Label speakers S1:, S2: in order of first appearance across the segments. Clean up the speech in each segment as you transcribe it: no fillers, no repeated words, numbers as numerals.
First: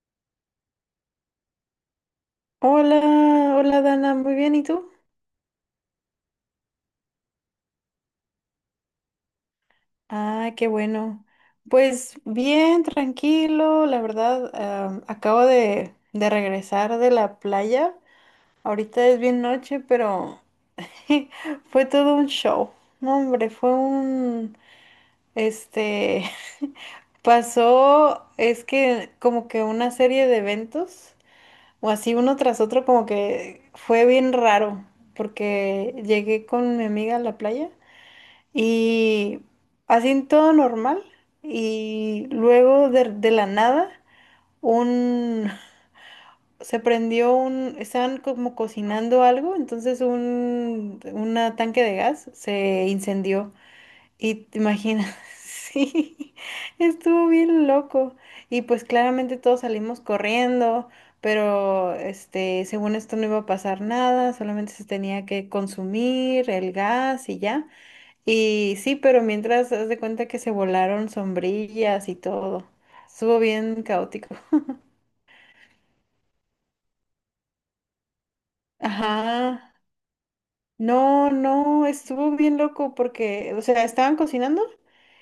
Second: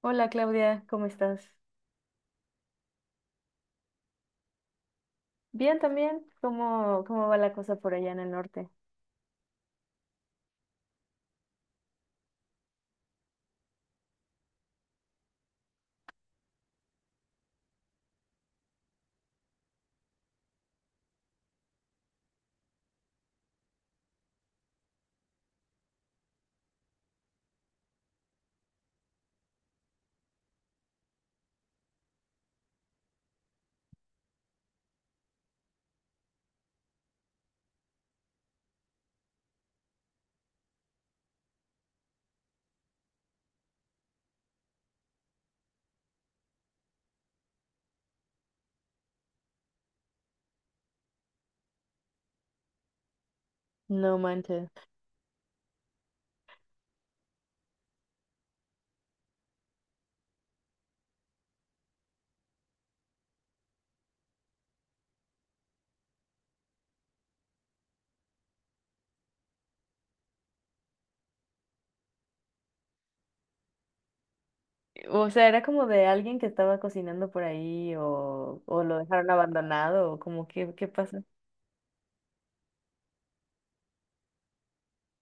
S1: Hola Claudia, ¿cómo estás?
S2: Hola, hola Dana, muy bien, ¿y tú?
S1: Bien también. ¿Cómo va la cosa por allá en el norte?
S2: Ah, qué bueno. Pues bien, tranquilo, la verdad, acabo de regresar de la playa. Ahorita es bien noche, pero fue todo un show. No, hombre, este, pasó, es que como que una serie de eventos, o así uno tras otro, como que fue bien raro, porque llegué con mi amiga a la playa. Y así todo normal. Y luego de la nada, un se prendió estaban como cocinando algo, entonces una tanque de gas se incendió.
S1: No
S2: Y te
S1: manches.
S2: imaginas, sí, estuvo bien loco. Y pues claramente todos salimos corriendo, pero según esto no iba a pasar nada, solamente se tenía que consumir el gas y ya. Y sí, pero mientras haz de cuenta que se volaron sombrillas y todo. Estuvo bien caótico.
S1: O sea, ¿era como de alguien que estaba cocinando por ahí o lo dejaron
S2: Ajá.
S1: abandonado o como qué, qué pasa?
S2: No, no, estuvo bien loco porque, o sea, estaban cocinando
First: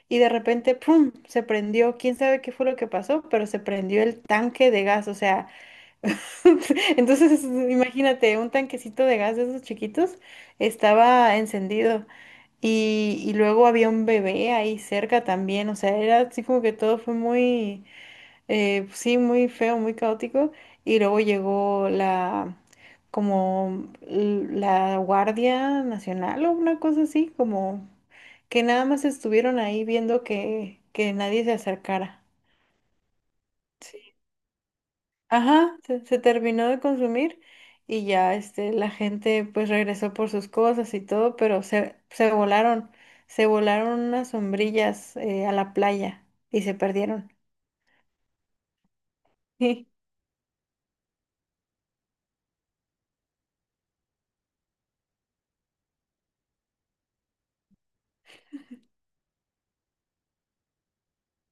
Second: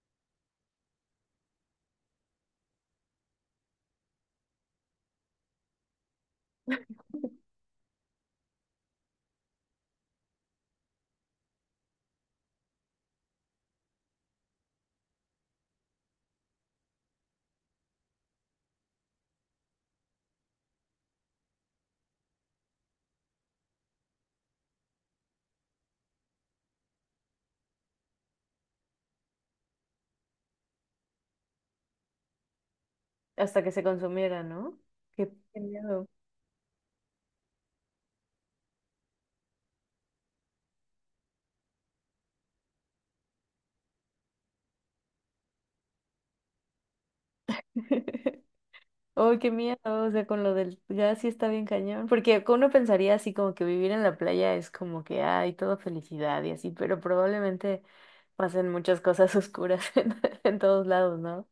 S2: y de repente, ¡pum! Se prendió. Quién sabe qué fue lo que pasó, pero se prendió el tanque de gas. O sea, entonces imagínate, un tanquecito de gas de esos chiquitos estaba encendido. Y luego había un bebé ahí cerca también. O sea, era así como que todo fue muy, sí, muy feo, muy caótico. Y luego llegó como la Guardia Nacional o una cosa así, como que nada más estuvieron ahí viendo que nadie se acercara.
S1: Hasta que se
S2: Sí.
S1: consumiera, ¿no? Qué
S2: Ajá, se,
S1: miedo.
S2: se terminó de consumir y ya la gente pues regresó por sus cosas y todo, pero se volaron unas sombrillas a la playa y se perdieron.
S1: Oh, qué miedo, o sea, con lo del gas sí está bien cañón, porque uno pensaría así como que vivir en la playa es como que hay todo felicidad y así, pero probablemente pasen muchas cosas oscuras en todos lados, ¿no?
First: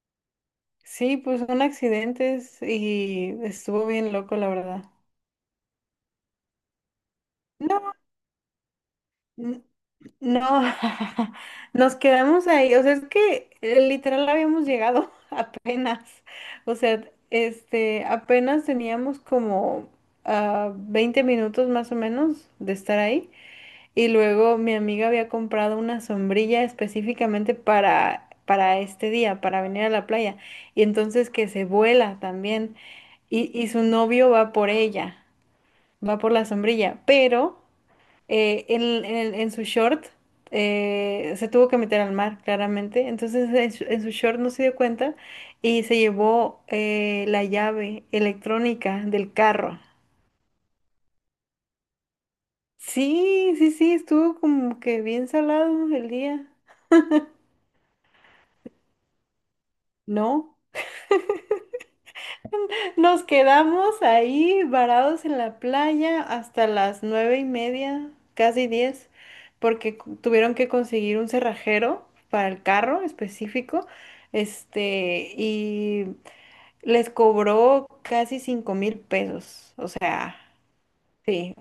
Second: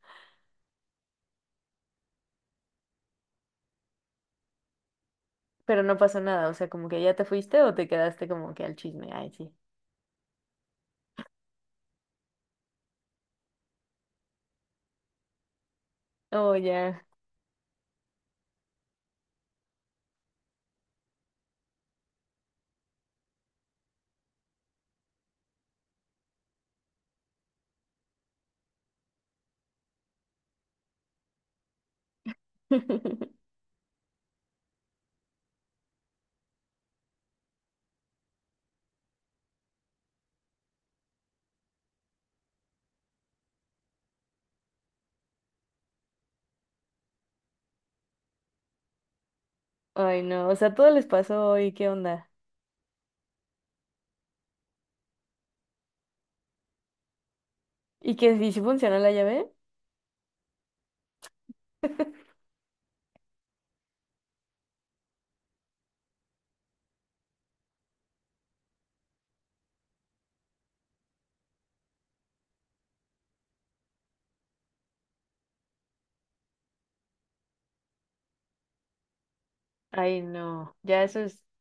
S2: Sí, pues son accidentes y estuvo bien loco, la verdad.
S1: Pero no pasó nada, o sea, como que ya te fuiste o te
S2: No,
S1: quedaste como que al chisme. Ay, sí.
S2: n- no, nos quedamos ahí, o sea, es que literal habíamos llegado apenas,
S1: Oh,
S2: o
S1: ya.
S2: sea, apenas teníamos como 20 minutos más o menos de estar ahí y luego mi amiga había comprado una sombrilla específicamente para este día, para venir a la playa y entonces que se vuela también y, y su novio va por ella. Va por la sombrilla, pero en su short se tuvo que meter al mar, claramente. Entonces en su short no se dio cuenta y se llevó la llave electrónica del carro.
S1: Ay, no, o sea, todo les pasó hoy, ¿qué onda?
S2: Sí, sí, sí, estuvo como que bien salado el día,
S1: ¿Y que si funcionó la llave?
S2: ¿no? Nos quedamos ahí varados en la playa hasta las 9:30, casi 10, porque tuvieron que conseguir un cerrajero para el carro específico, y les cobró casi 5,000 pesos. O
S1: Ay,
S2: sea,
S1: no, ya eso es,
S2: sí,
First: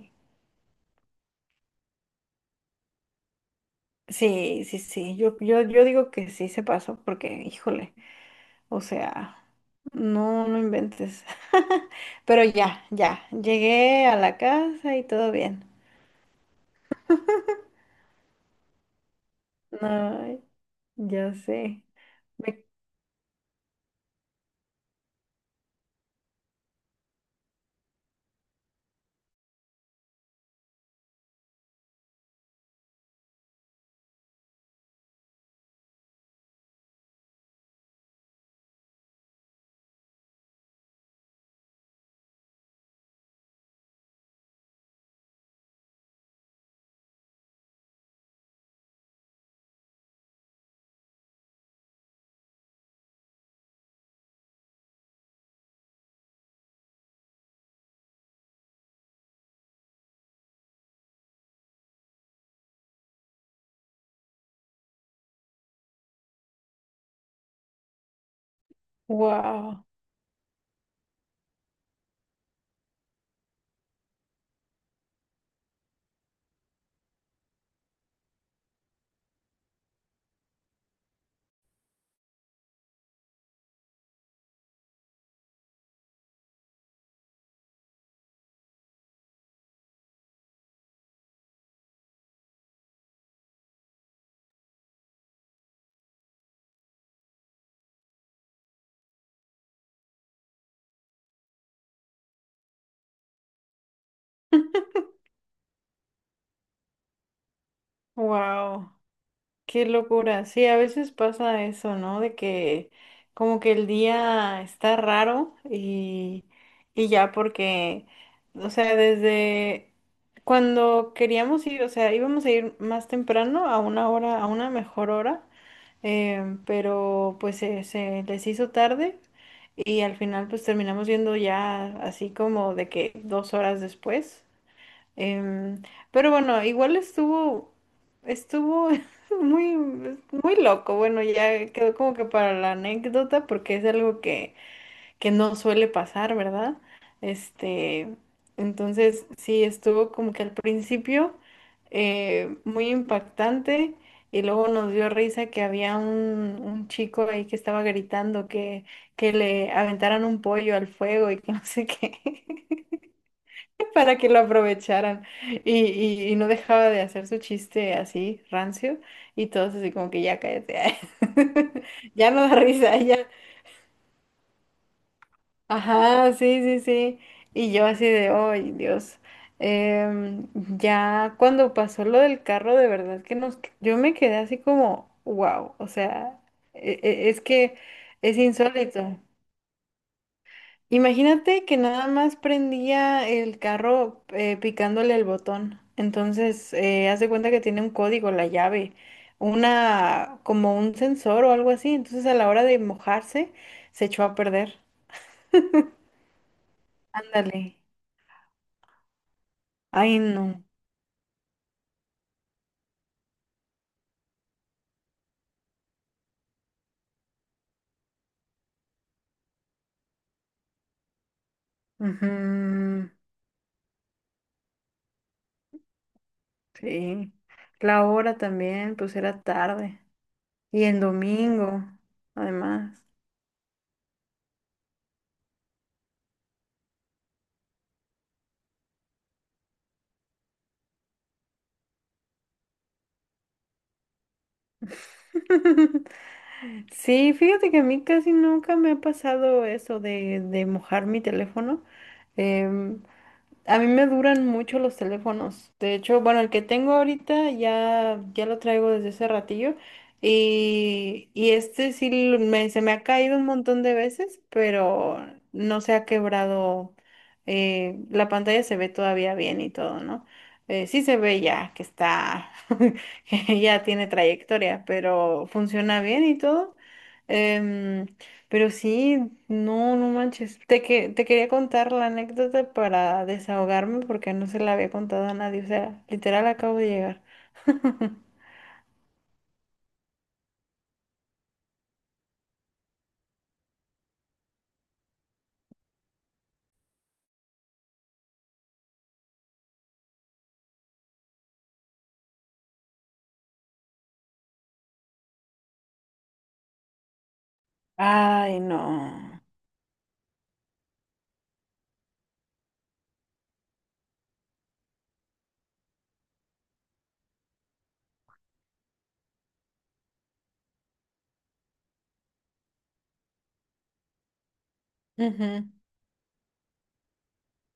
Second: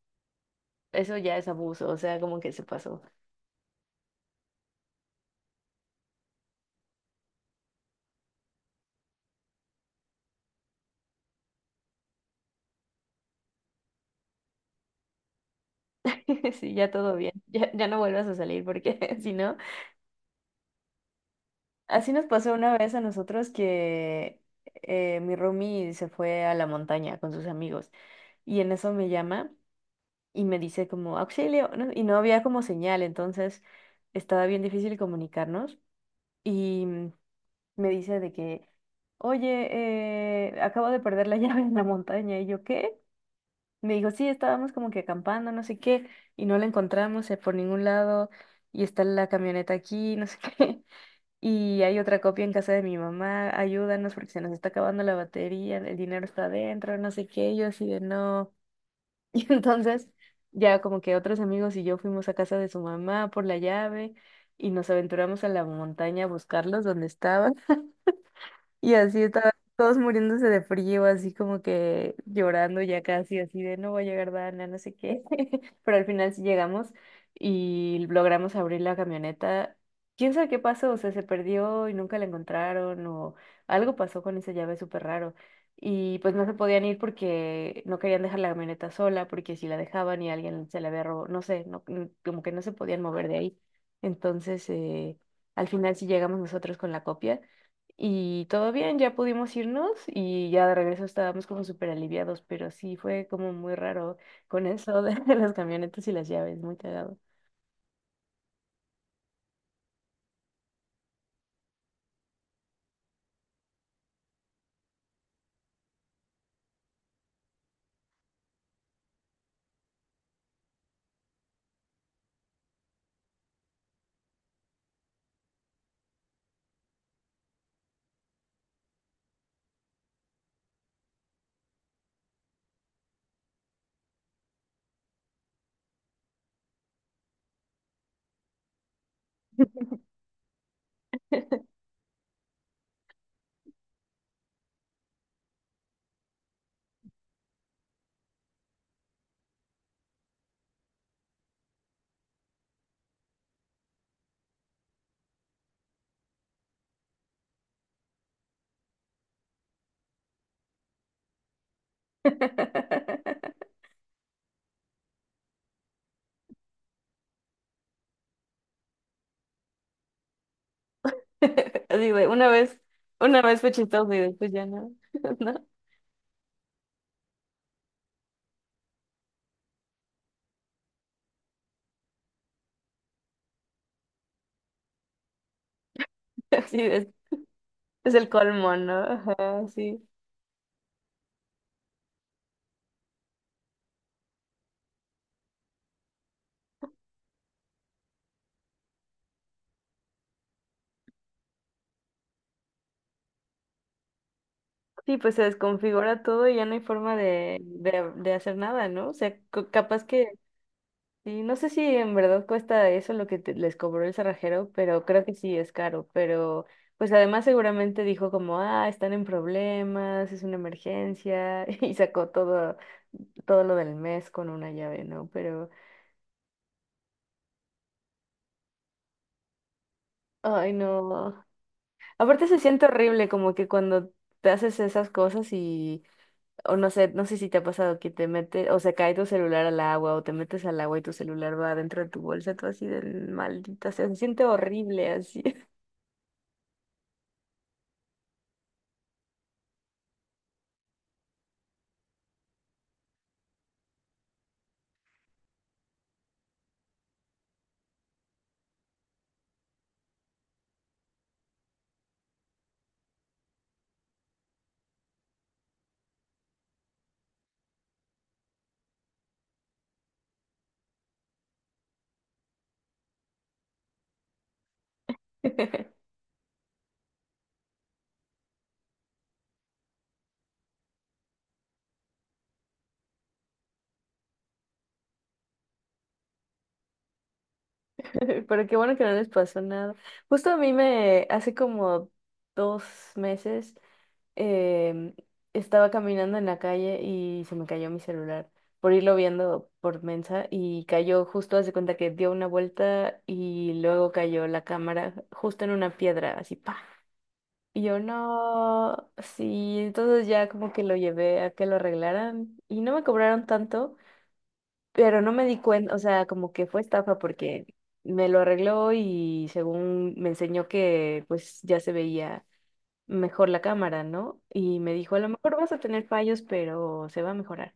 S1: eso ya es abuso, o sea, como que se pasó.
S2: sí, sí, sí. Yo digo que sí se pasó, porque, híjole, o sea, no, no inventes. Pero ya, ya, llegué a la casa y todo bien.
S1: Sí, ya todo bien, ya, ya no vuelvas a salir porque si no,
S2: Ay, ya sé.
S1: así nos pasó una vez a nosotros que mi roomie se fue a la montaña con sus amigos y en eso me llama. Y me dice como auxilio, ¿no? Y no había como señal, entonces estaba bien difícil comunicarnos y me dice de oye, acabo de perder la llave en la montaña y yo, ¿qué? Me dijo, sí, estábamos como que acampando, no sé qué, y no la encontramos por ningún lado y está la camioneta aquí, no sé qué. Y hay otra copia en casa de mi mamá, ayúdanos porque se nos está acabando la batería, el dinero está adentro, no sé qué, y yo así de no. Y entonces ya como que otros amigos y yo fuimos a casa de su mamá por la llave y nos aventuramos a la montaña a buscarlos donde estaban. Y así estaban
S2: Wow,
S1: todos muriéndose de frío, así como que llorando ya casi, así de no va a llegar Dana, no sé qué. Pero al final sí llegamos y logramos abrir la camioneta. ¿Quién sabe qué pasó? O sea, se perdió y nunca la encontraron o algo pasó con esa llave súper raro. Y pues no se podían ir porque no querían dejar la camioneta sola, porque si la dejaban y alguien se la había robado, no sé, no, como que no se podían mover de ahí. Entonces, al final sí llegamos nosotros con la copia. Y todo bien, ya pudimos irnos y ya de regreso estábamos como súper aliviados, pero sí fue como muy raro con eso de las camionetas y las llaves, muy cagado.
S2: wow, qué locura. Sí, a veces pasa eso, ¿no? De que como que el día está raro y ya porque, o sea, desde cuando queríamos ir, o sea, íbamos a ir más temprano a una hora, a una mejor hora, pero pues se les hizo tarde y al final pues terminamos yendo ya así como de que 2 horas después. Em, pero bueno, igual estuvo muy, muy loco. Bueno, ya quedó como que para la anécdota porque es algo que no suele pasar, ¿verdad? Este, entonces sí, estuvo como que al principio muy impactante y luego nos dio risa que había un chico ahí que estaba gritando que le aventaran un pollo al fuego y que no sé qué para que lo aprovecharan. Y no dejaba de hacer su chiste así, rancio, y todos así como que ya cállate.
S1: Así de,
S2: Ya no da risa, ya.
S1: una vez fue chistoso y después ya no, ¿no?
S2: Ajá, sí, sí, sí. Y yo así de, ay, Dios. Em, ya cuando pasó lo del carro, de verdad que nos, yo me quedé así como, wow, o sea,
S1: Así
S2: e- e- es que
S1: es el
S2: es
S1: colmo, ¿no?
S2: insólito.
S1: Ajá, sí.
S2: Imagínate que nada más prendía el carro picándole el botón. Entonces, haz de cuenta que tiene un código, la llave, como un sensor o algo así. Entonces, a la hora de mojarse, se echó a perder.
S1: Sí, pues se desconfigura todo y ya no hay forma de,
S2: Ándale.
S1: de hacer nada, ¿no? O sea, co- capaz
S2: Ay,
S1: que
S2: no.
S1: y no sé si en verdad cuesta eso lo que te- les cobró el cerrajero, pero creo que sí es caro. Pero pues además seguramente dijo como, ah, están en problemas, es una emergencia, y sacó todo,
S2: Ujú,
S1: todo lo del mes con una llave, ¿no? Pero,
S2: sí. La hora también, pues era tarde.
S1: ay,
S2: Y en
S1: no.
S2: domingo,
S1: Aparte se siente
S2: además.
S1: horrible como que cuando te haces esas cosas y, o no sé, no sé si te ha pasado que te mete, o se cae tu celular al agua, o te metes al agua y tu celular va dentro de tu bolsa, tú así de maldita sea, se siente horrible así.
S2: Sí, fíjate que a mí casi nunca me ha pasado eso de mojar mi teléfono. em, a mí me duran mucho los teléfonos. De hecho, bueno, el que tengo ahorita ya lo traigo desde ese ratillo. Y este sí se me ha caído un montón de veces, pero no se ha quebrado. La pantalla se ve todavía bien y todo, ¿no? Sí se ve ya que está, que ya tiene trayectoria, pero funciona bien y todo. Em, pero sí, no, no manches. Te quería contar la anécdota para desahogarme porque no se la había contado a nadie. O sea, literal acabo de llegar.
S1: Pero qué bueno que no les pasó nada. Justo a mí me, hace como dos meses, em, estaba caminando en la calle y se me cayó mi celular por irlo viendo por Mensa y cayó justo, hace cuenta que dio una vuelta y luego cayó la cámara justo en una piedra, así, pa. Y yo
S2: Ay,
S1: no,
S2: no.
S1: sí, entonces ya como que lo llevé a que lo arreglaran y no me cobraron tanto. Pero no me di cuenta, o sea, como que fue estafa porque me lo arregló y según me enseñó que pues ya se veía mejor la cámara, ¿no? Y me dijo, a lo mejor
S2: Ujú.
S1: vas a tener fallos, pero se va a mejorar.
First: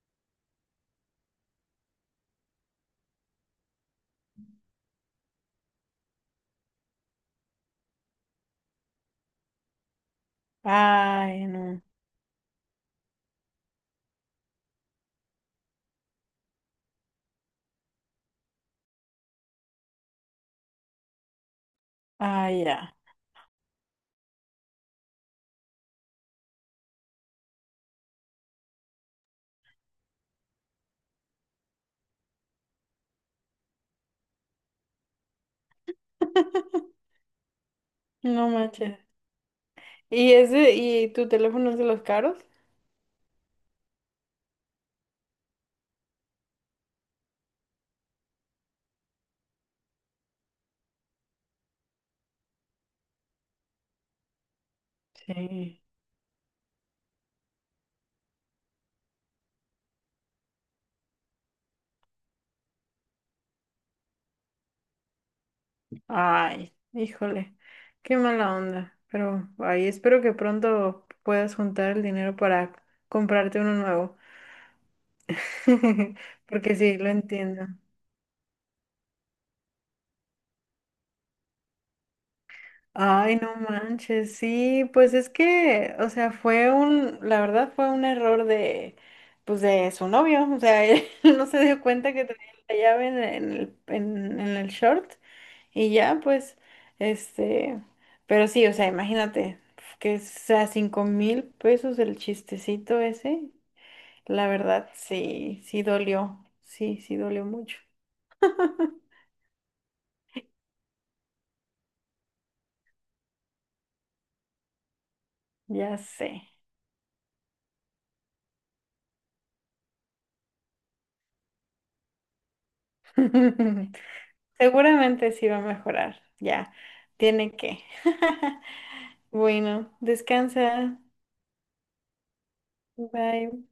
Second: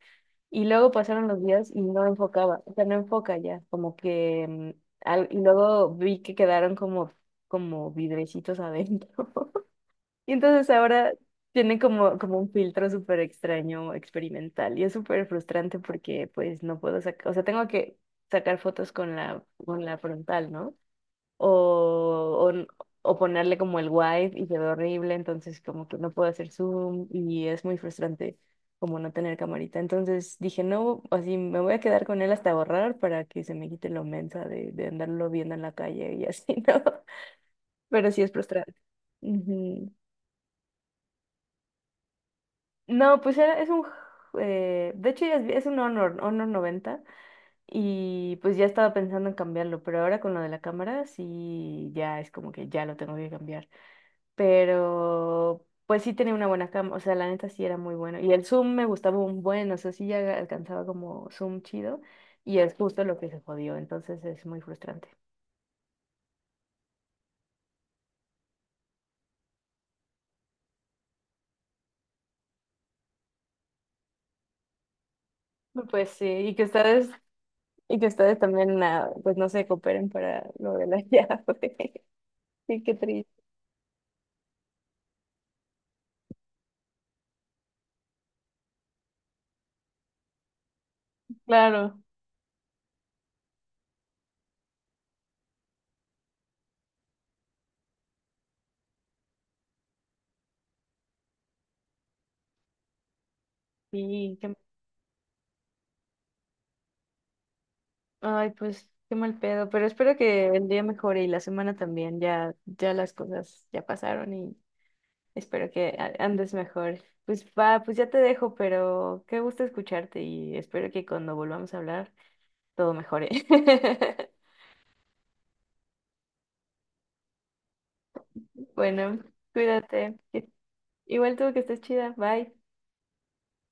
S1: Y luego pasaron los días y no enfocaba, o sea, no enfoca ya, como que... al- y luego vi que quedaron como, como vidrecitos adentro. Y entonces ahora
S2: Ay,
S1: tienen
S2: no.
S1: como, como un filtro súper extraño, experimental, y es súper frustrante porque pues no puedo sacar, o sea, tengo que sacar fotos con la frontal, ¿no? O, o,
S2: Ay,
S1: n-
S2: ya.
S1: o ponerle como el wide y se ve horrible, entonces como que no puedo hacer zoom y es muy frustrante como no tener camarita. Entonces dije, no, así me voy a quedar con él hasta borrar para que se me quite lo mensa de andarlo viendo en la calle y así, ¿no? Pero sí es
S2: No
S1: frustrante.
S2: manches.
S1: Ujú.
S2: ¿Y tu teléfono es de los caros?
S1: No, pues era, es un... de hecho ya es un Honor, Honor 90 y pues ya estaba pensando en cambiarlo, pero ahora con lo de la cámara sí ya es como que ya lo tengo que cambiar. Pero
S2: Sí.
S1: pues sí tenía una buena cámara, o sea, la neta sí era muy bueno. Y el zoom me gustaba un buen, o sea, sí ya alcanzaba como zoom chido y es justo lo que se jodió, entonces es muy frustrante.
S2: Ay, híjole. Qué mala onda. Pero, ay, espero que pronto puedas juntar el dinero para comprarte uno nuevo.
S1: Pues sí,
S2: Porque sí, lo entiendo.
S1: y que ustedes también, ah, pues no se cooperen para lo de la llave. Sí, qué triste.
S2: Ay, no manches, sí, pues es que, o sea, la verdad fue un error pues de su novio, o sea, él no se dio
S1: Claro.
S2: cuenta que tenía la llave en el short y ya, pues, este, pero sí, o sea, imagínate, que sea 5,000 pesos el chistecito ese,
S1: Sí,
S2: la
S1: qué-
S2: verdad sí, sí dolió mucho,
S1: ay, pues qué mal pedo, pero espero que el día mejore y la semana también, ya, ya las cosas ya pasaron y espero que
S2: ya
S1: a-
S2: sé.
S1: andes mejor. Pues va, pues ya te dejo, pero qué gusto escucharte y espero que cuando volvamos a hablar todo mejore.
S2: Seguramente sí va a mejorar. Ya, tiene que.
S1: Bueno,
S2: Bueno,
S1: cuídate. Que-
S2: descansa.
S1: igual tú que estés chida, bye.
S2: Bye.